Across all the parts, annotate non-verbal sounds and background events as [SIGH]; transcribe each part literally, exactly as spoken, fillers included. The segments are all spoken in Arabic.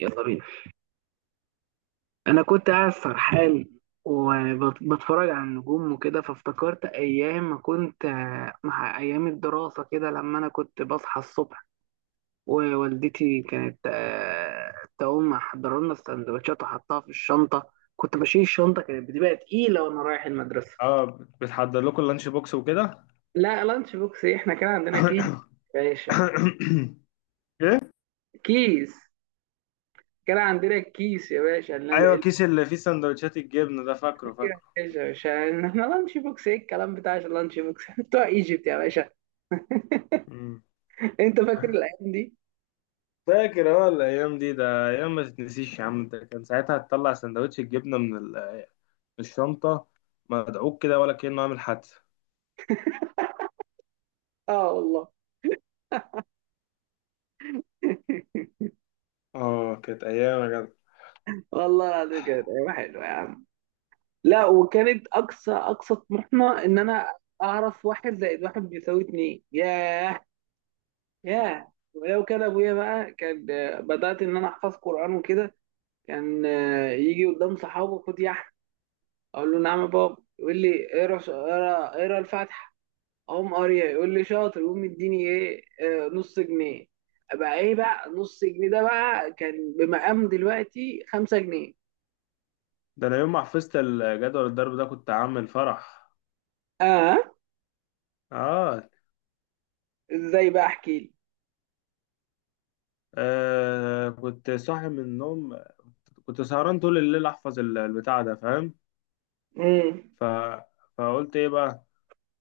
يلا بينا. انا كنت قاعد سرحان وبتفرج على النجوم وكده، فافتكرت ايام ما كنت آه، مع ايام الدراسه كده، لما انا كنت بصحى الصبح ووالدتي كانت آه، تقوم محضره لنا السندوتشات وحطها في الشنطه، كنت بشيل الشنطه كانت بتبقى تقيله وانا رايح المدرسه. اه، بتحضر لكم اللانش بوكس وكده؟ لا، لانش بوكس إيه؟ احنا كان عندنا كيس [COUGHS] يا باشا. ايه، كيس. كان عندنا الكيس يا باشا اللي ايوه، اللي- كيس اللي فيه سندوتشات الجبنه ده، فاكره يا فاكره. باشا يا باشا، احنا لانش بوكس، ايه الكلام بتاع اللانش بوكس؟ [LAUGHS] إحنا بتوع ايجيبت يا باشا. مم. انت فاكر الايام دي؟ فاكر اه الايام دي، ده ايام ما تتنسيش يا عم. ده كان ساعتها تطلع سندوتش الجبنه من ال- من الشنطه، مدعوك كده ولا كأنه عامل حادثه. اه والله. اه، كانت ايام يا جدع. والله العظيم كانت ايام حلوه يا عم. لا، وكانت اقصى اقصى طموحنا ان انا اعرف واحد زائد واحد بيساوي اتنين. ياه، ياه، ولو كان ابويا بقى، كان آه، بدات ان انا احفظ قران وكده، كان آه، يجي قدام صحابه، خد يا احمد. اقول له نعم يا بابا. يقول لي اقرا ش- اقرا اقرا الفاتحه. اقوم قاريها يقول لي شاطر، يقوم مديني ايه، آه، نص جنيه. بقى ايه بقى نص جنيه ده؟ بقى كان بمقام دلوقتي خمسة جنيه. ده انا يوم ما حفظت الجدول الضرب ده كنت عامل فرح. اه. اه. ازاي بقى، احكي لي. آه، كنت صاحي من النوم، كنت سهران طول الليل احفظ ال- البتاع ده، فاهم؟ امم. ف... فقلت ايه بقى،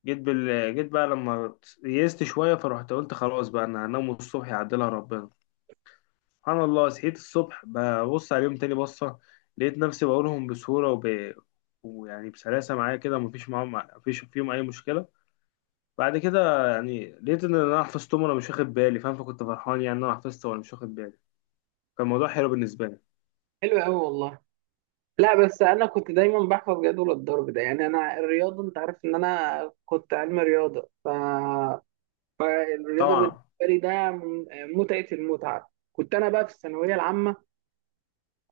جيت بال... جيت بقى لما يئست شويه، فرحت قلت خلاص بقى انا هنام الصبح، يعدلها ربنا. سبحان الله، صحيت الصبح ببص عليهم تاني بصه، لقيت نفسي بقولهم بسهوله وب... ويعني بسلاسه معايا كده، مفيش معاهم، مفيش فيهم اي مشكله. بعد كده يعني لقيت ان انا حفظتهم وانا مش واخد بالي، فاهم؟ فكنت فرحان يعني ان انا حفظت وانا مش واخد بالي. كان الموضوع حلو بالنسبه لي. حلو قوي والله. لا بس انا كنت دايما بحفظ جدول الضرب ده، يعني انا الرياضه، انت عارف ان انا كنت علم رياضه، ف... فالرياضه بالنسبه طبعا. لي ده من- متعه. المتعه كنت انا بقى في الثانويه العامه.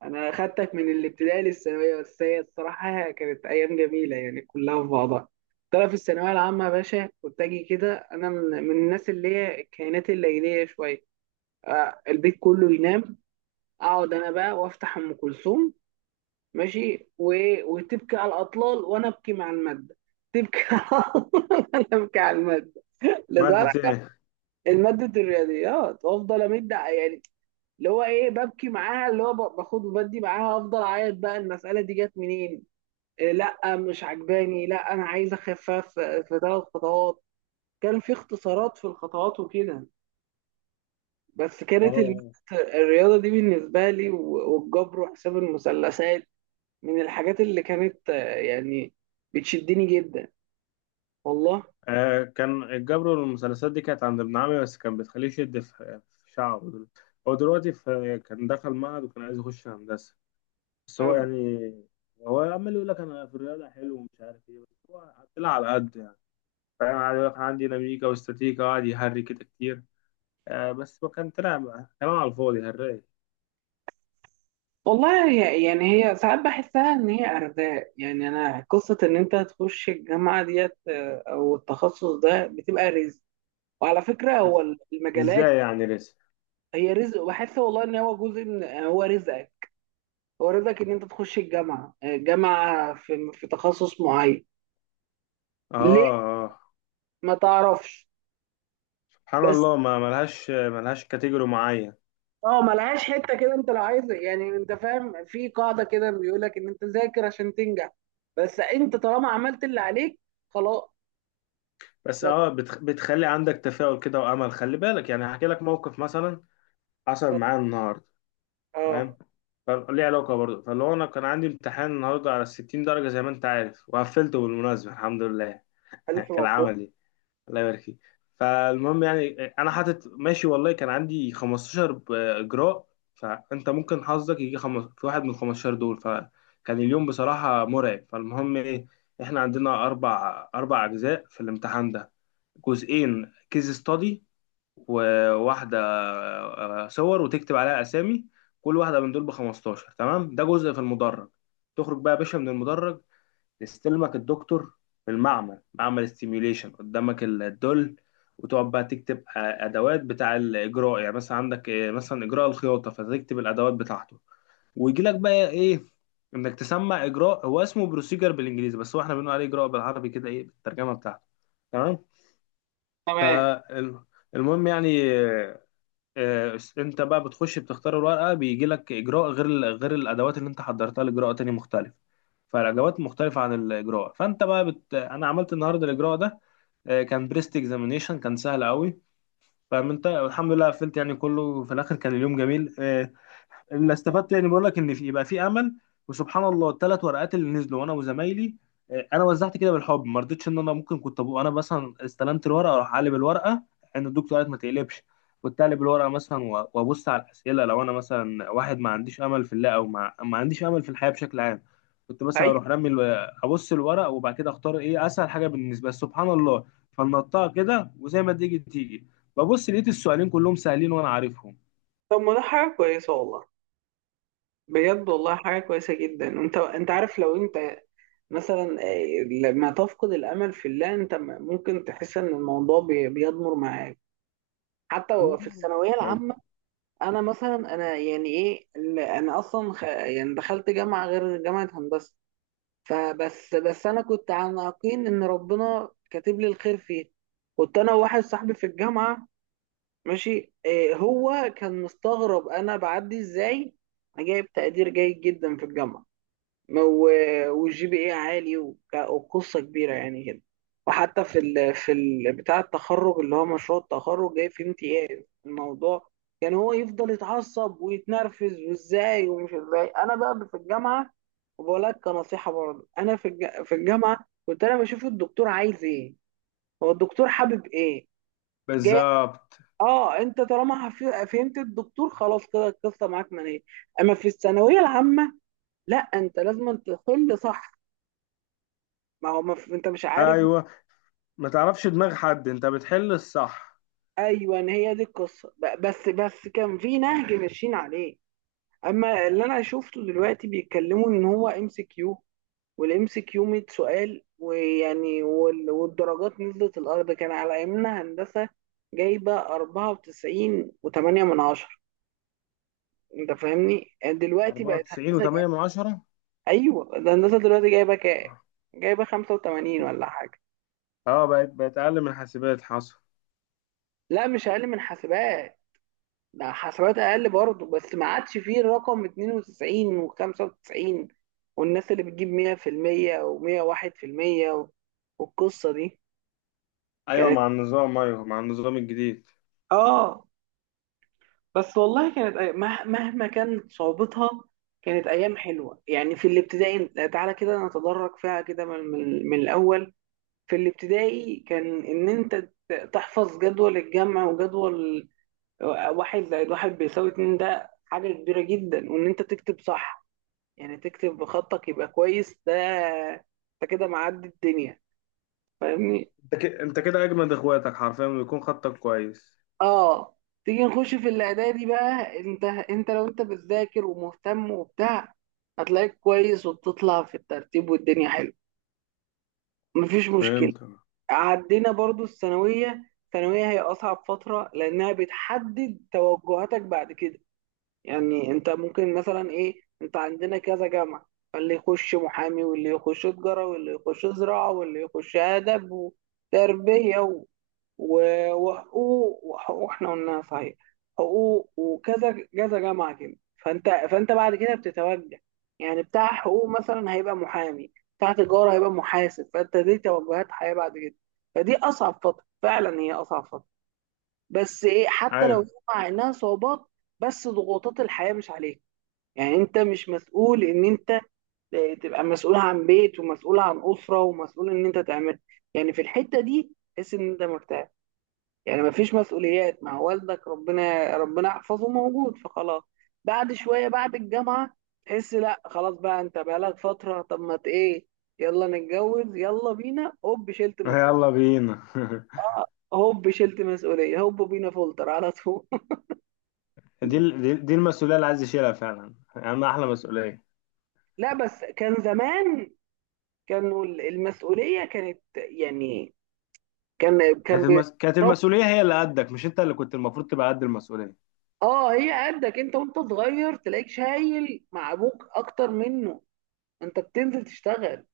انا خدتك من الابتدائي للثانويه، بس هي الصراحه كانت ايام جميله يعني كلها في بعضها. ترى في الثانويه العامه يا باشا كنت اجي كده انا من من الناس اللي هي الكائنات الليليه شويه، آه، البيت كله ينام، اقعد انا بقى وافتح ام كلثوم ماشي، و... وتبكي على الاطلال وانا ابكي مع الماده. تبكي [LAUGHS] على الاطلال وانا ابكي على الماده ماده لدرجه. ايه؟ الماده الرياضيات، وافضل امد يعني، اللي هو ايه، ببكي معاها، اللي هو ب- باخد وبدي معاها، افضل اعيط بقى المساله دي جت منين، إيه؟ لا مش عجباني، لا انا عايز اخفف في ثلاث خطوات. كان في اختصارات في الخطوات وكده. بس كانت المادة اه. الرياضه دي بالنسبه لي و- والجبر وحساب المثلثات، من الحاجات اللي كانت آه، يعني بتشدني جدا والله. آه، كان الجبر والمثلثات دي كانت عند ابن عمي، بس كان بتخليه يشد في في شعره. دل- هو دلوقتي في كان دخل معهد وكان عايز يخش هندسة، بس هو أم- يعني، هو عمال يقول لك أنا في الرياضة حلو ومش عارف إيه، بس هو طلع على قد يعني، فاهم؟ قاعد يقول لك أنا عندي ديناميكا واستاتيكا، وقعد يهري كده كتير. آه بس هو كان طلع كلام على الفاضي، هري. والله هي يعني هي ساعات بحسها ان هي ارزاق، يعني انا قصة ان انت تخش الجامعة ديت آه، او التخصص ده، بتبقى رزق. وعلى فكرة هو المجالات إزاي يعني لسه؟ هي رزق. وبحس والله ان هو جزء من، آه، هو رزقك. هو رزقك ان انت تخش الجامعة، آه، جامعة في في تخصص معين. آه. ليه، آه. ما تعرفش. سبحان بس الله، ما ملهاش ملهاش كاتيجوري معين. اه، ملهاش حته كده. انت لو عايز، يعني انت فاهم، في قاعده كده بيقول لك ان انت ذاكر عشان تنجح، بس انت طالما عملت اللي عليك خلاص. بس بس اه، بتخ... بتخلي عندك تفاؤل كده وامل، خلي بالك يعني، هحكي لك موقف مثلا حصل معايا النهارده، اه. فاهم؟ فليه علاقه برضه، فاللي هو انا كان عندي امتحان النهارده على ستين درجه زي ما انت عارف، وقفلته بالمناسبه الحمد لله. [LAUGHS] الف كان مبروك. عملي. الله يبارك فيك. فالمهم يعني، انا حاطط ماشي والله، كان عندي خمسة عشر ب- اجراء، فانت ممكن حظك يجي خمس في واحد من ال خمسة عشر دول، فكان اليوم بصراحة مرعب. فالمهم ايه، احنا عندنا اربع اربع اجزاء في الامتحان ده. جزئين كيس ستادي، وواحدة آه، صور وتكتب عليها اسامي. كل واحدة من دول ب خمستاشر، تمام؟ ده جزء في المدرج، تخرج بقى يا باشا من المدرج يستلمك الدكتور في المعمل، معمل السيميوليشن، قدامك الدول، وتقعد بقى تكتب آه، ادوات بتاع الاجراء، يعني مثلا عندك آه، مثلا اجراء الخياطه فتكتب الادوات بتاعته. ويجي لك بقى ايه، انك تسمع اجراء. هو اسمه بروسيجر بالانجليزي، بس هو احنا بنقول عليه اجراء بالعربي كده، ايه بالترجمه بتاعته. تمام. تمام. فالمهم يعني آه، انت بقى بتخش بتختار الورقه، بيجي لك اجراء غير ال- غير الادوات اللي انت حضرتها، لاجراء تاني مختلف. فالادوات مختلفه عن الاجراء، فانت بقى بت... انا عملت النهارده الاجراء ده. آه، كان بريست اكزامينيشن، كان سهل قوي، فاهم؟ انت الحمد لله قفلت يعني، كله في الاخر كان اليوم جميل. آه، اللي استفدت يعني، بقول لك ان في يبقى في امل. وسبحان الله الثلاث ورقات اللي نزلوا، وانا وزمايلي آه، انا وزعت كده بالحب، ما رضيتش ان انا ممكن كنت ابقى، انا مثلا استلمت الورقه اروح اقلب الورقه، ان الدكتور قالت ما تقلبش. كنت اقلب الورقه مثلا و- وابص على الاسئله، لو انا مثلا واحد ما عنديش امل في الله، او ما, ما عنديش امل في الحياه بشكل عام، كنت مثلا ايوه. اروح رمي الو... ابص الورق وبعد كده اختار ايه اسهل حاجه بالنسبه لي، سبحان الله. فنطها كده وزي ما تيجي تيجي، ببص لقيت السؤالين كلهم سهلين وانا طب ما ده حاجه كويسه والله. بجد والله حاجه كويسه جدا. انت انت عارف، لو انت مثلا آه، لما تفقد الامل في الله، انت م- ممكن تحس ان الموضوع بي- بيضمر معاك حتى. في عارفهم الثانويه العامه انا مثلا، انا يعني ايه ال- انا اصلا خ... يعني دخلت جامعه غير جامعه هندسه، فبس بس انا كنت على يقين ان ربنا كاتب لي الخير فيه. كنت انا وواحد صاحبي في الجامعه ماشي، إيه، هو كان مستغرب انا بعدي ازاي. انا جايب تقدير جيد جدا في الجامعه ما- و- والجي بي اي عالي وك- وقصة كبيرة يعني كده. وحتى في ال في ال بتاع التخرج، اللي هو مشروع التخرج جاي فيه امتياز الموضوع. كان هو يفضل يتعصب ويتنرفز، وازاي ومش ازاي انا بقى في الجامعة. وبقول لك كنصيحة برضه، انا في الج- في الجامعة كنت انا بشوف الدكتور عايز ايه، هو الدكتور حابب ايه جاي. بالظبط. اه انت طالما هف- فهمت الدكتور، خلاص كده القصة معاك منية. اما في الثانوية العامة، لا، انت لازم تحل صح. ما هو مف... انت مش عارف. ايوه، ما تعرفش دماغ حد انت بتحل الصح. ايوه، ان هي دي القصه، ب- بس بس كان في نهج ماشيين عليه. اما اللي انا شفته دلوقتي بيتكلموا، ان هو ام سي كيو. والام سي كيو 100 سؤال، ويعني وال... والدرجات نزلت الارض. كان على ايامنا هندسه جايبه اربعه وتسعين و8 من عشرة. انت فاهمني؟ دلوقتي بقت هندسه اربعة وتسعين و8 جايبة... من عشرة. ايوه، ده هندسه دلوقتي جايبه كام؟ اه، جايبه خمسه وتمانين ولا حاجه. آه، بقت بقت اقل من حاسبات، حصل. لا مش اقل من حاسبات، ده حسابات اقل برضه، بس ما عادش فيه الرقم اتنين وتسعين و95، والناس اللي بتجيب مية في المية و101% و... والقصه دي ايوه كانت. مع النظام، ايوه مع النظام الجديد. اه. بس والله كانت أي- مه- مهما كانت صعوبتها، كانت ايام حلوه. يعني في الابتدائي، تعالى كده نتدرج فيها كده من, من, من الاول. في الابتدائي كان ان انت ت- تحفظ جدول الجمع وجدول، آه، واحد زائد واحد بيساوي اتنين، ده حاجه كبيره جدا. وان انت تكتب صح، يعني تكتب بخطك يبقى كويس، ده انت كده معدي الدنيا، فاهمني. انت كده، انت كده اجمد اخواتك، حرفيا بيكون خطك كويس. اه. تيجي نخش في الاعدادي بقى، انت انت لو انت بتذاكر ومهتم وبتاع، هتلاقيك كويس وبتطلع في الترتيب والدنيا حلوه. مفيش مشكله. فهمت. عدينا برضو الثانويه. الثانويه هي اصعب فتره، لانها بتحدد توجهاتك بعد كده. يعني انت ممكن مثلا ايه، انت عندنا كذا جامعة. فاللي يخش محامي واللي يخش تجارة واللي يخش زراعة واللي يخش أدب وتربية، و... و- وحقوق وحقوق احنا قلناها صحيح. حقوق، وكذا كذا جامعة كده. فانت فانت بعد كده بتتوجه، يعني بتاع حقوق مثلا هيبقى محامي، بتاع تجارة هيبقى محاسب، فانت دي توجهات حياة بعد كده. فدي أصعب فترة فعلا، هي أصعب فترة. بس ايه، حتى لو ايوه. مع انها صعوبات، بس ضغوطات الحياة مش عليك. يعني انت مش مسؤول ان انت تبقى مسؤول عن بيت ومسؤول عن اسره ومسؤول ان انت تعمل. يعني في الحته دي تحس ان انت مرتاح، يعني ما فيش مسؤوليات، مع والدك، ربنا ربنا يحفظه، موجود، فخلاص. بعد شويه، بعد الجامعه، تحس لا خلاص بقى، انت بقالك فتره، طب ما ت- ايه، يلا نتجوز، يلا بينا، هوب شلت [LAUGHS] مسؤوليه. يلا بينا. اه، هوب شلت مسؤوليه، هوب بينا فولتر على طول [LAUGHS] [LAUGHS] دي ال- دي دي المسؤوليه اللي عايز يشيلها فعلا، اما احلى مسؤوليه. لا بس كان زمان، كانوا المسؤوليه كانت يعني، كان كان كانت بيربي. المس... كانت المسؤوليه هي اللي قدك، مش انت اللي كنت المفروض تبقى قد المسؤوليه. اه، هي قدك انت وانت صغير، تلاقيك شايل مع ابوك اكتر منه، انت بتنزل تشتغل.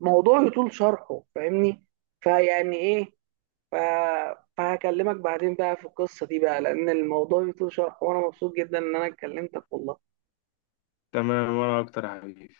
موضوع يطول شرحه فاهمني. فيعني ايه، ف... فهكلمك بعدين بقى في القصة دي بقى، لان الموضوع يطول شرحه، وانا مبسوط جدا ان انا اتكلمتك والله. تمام، وانا اكتر يا حبيبي.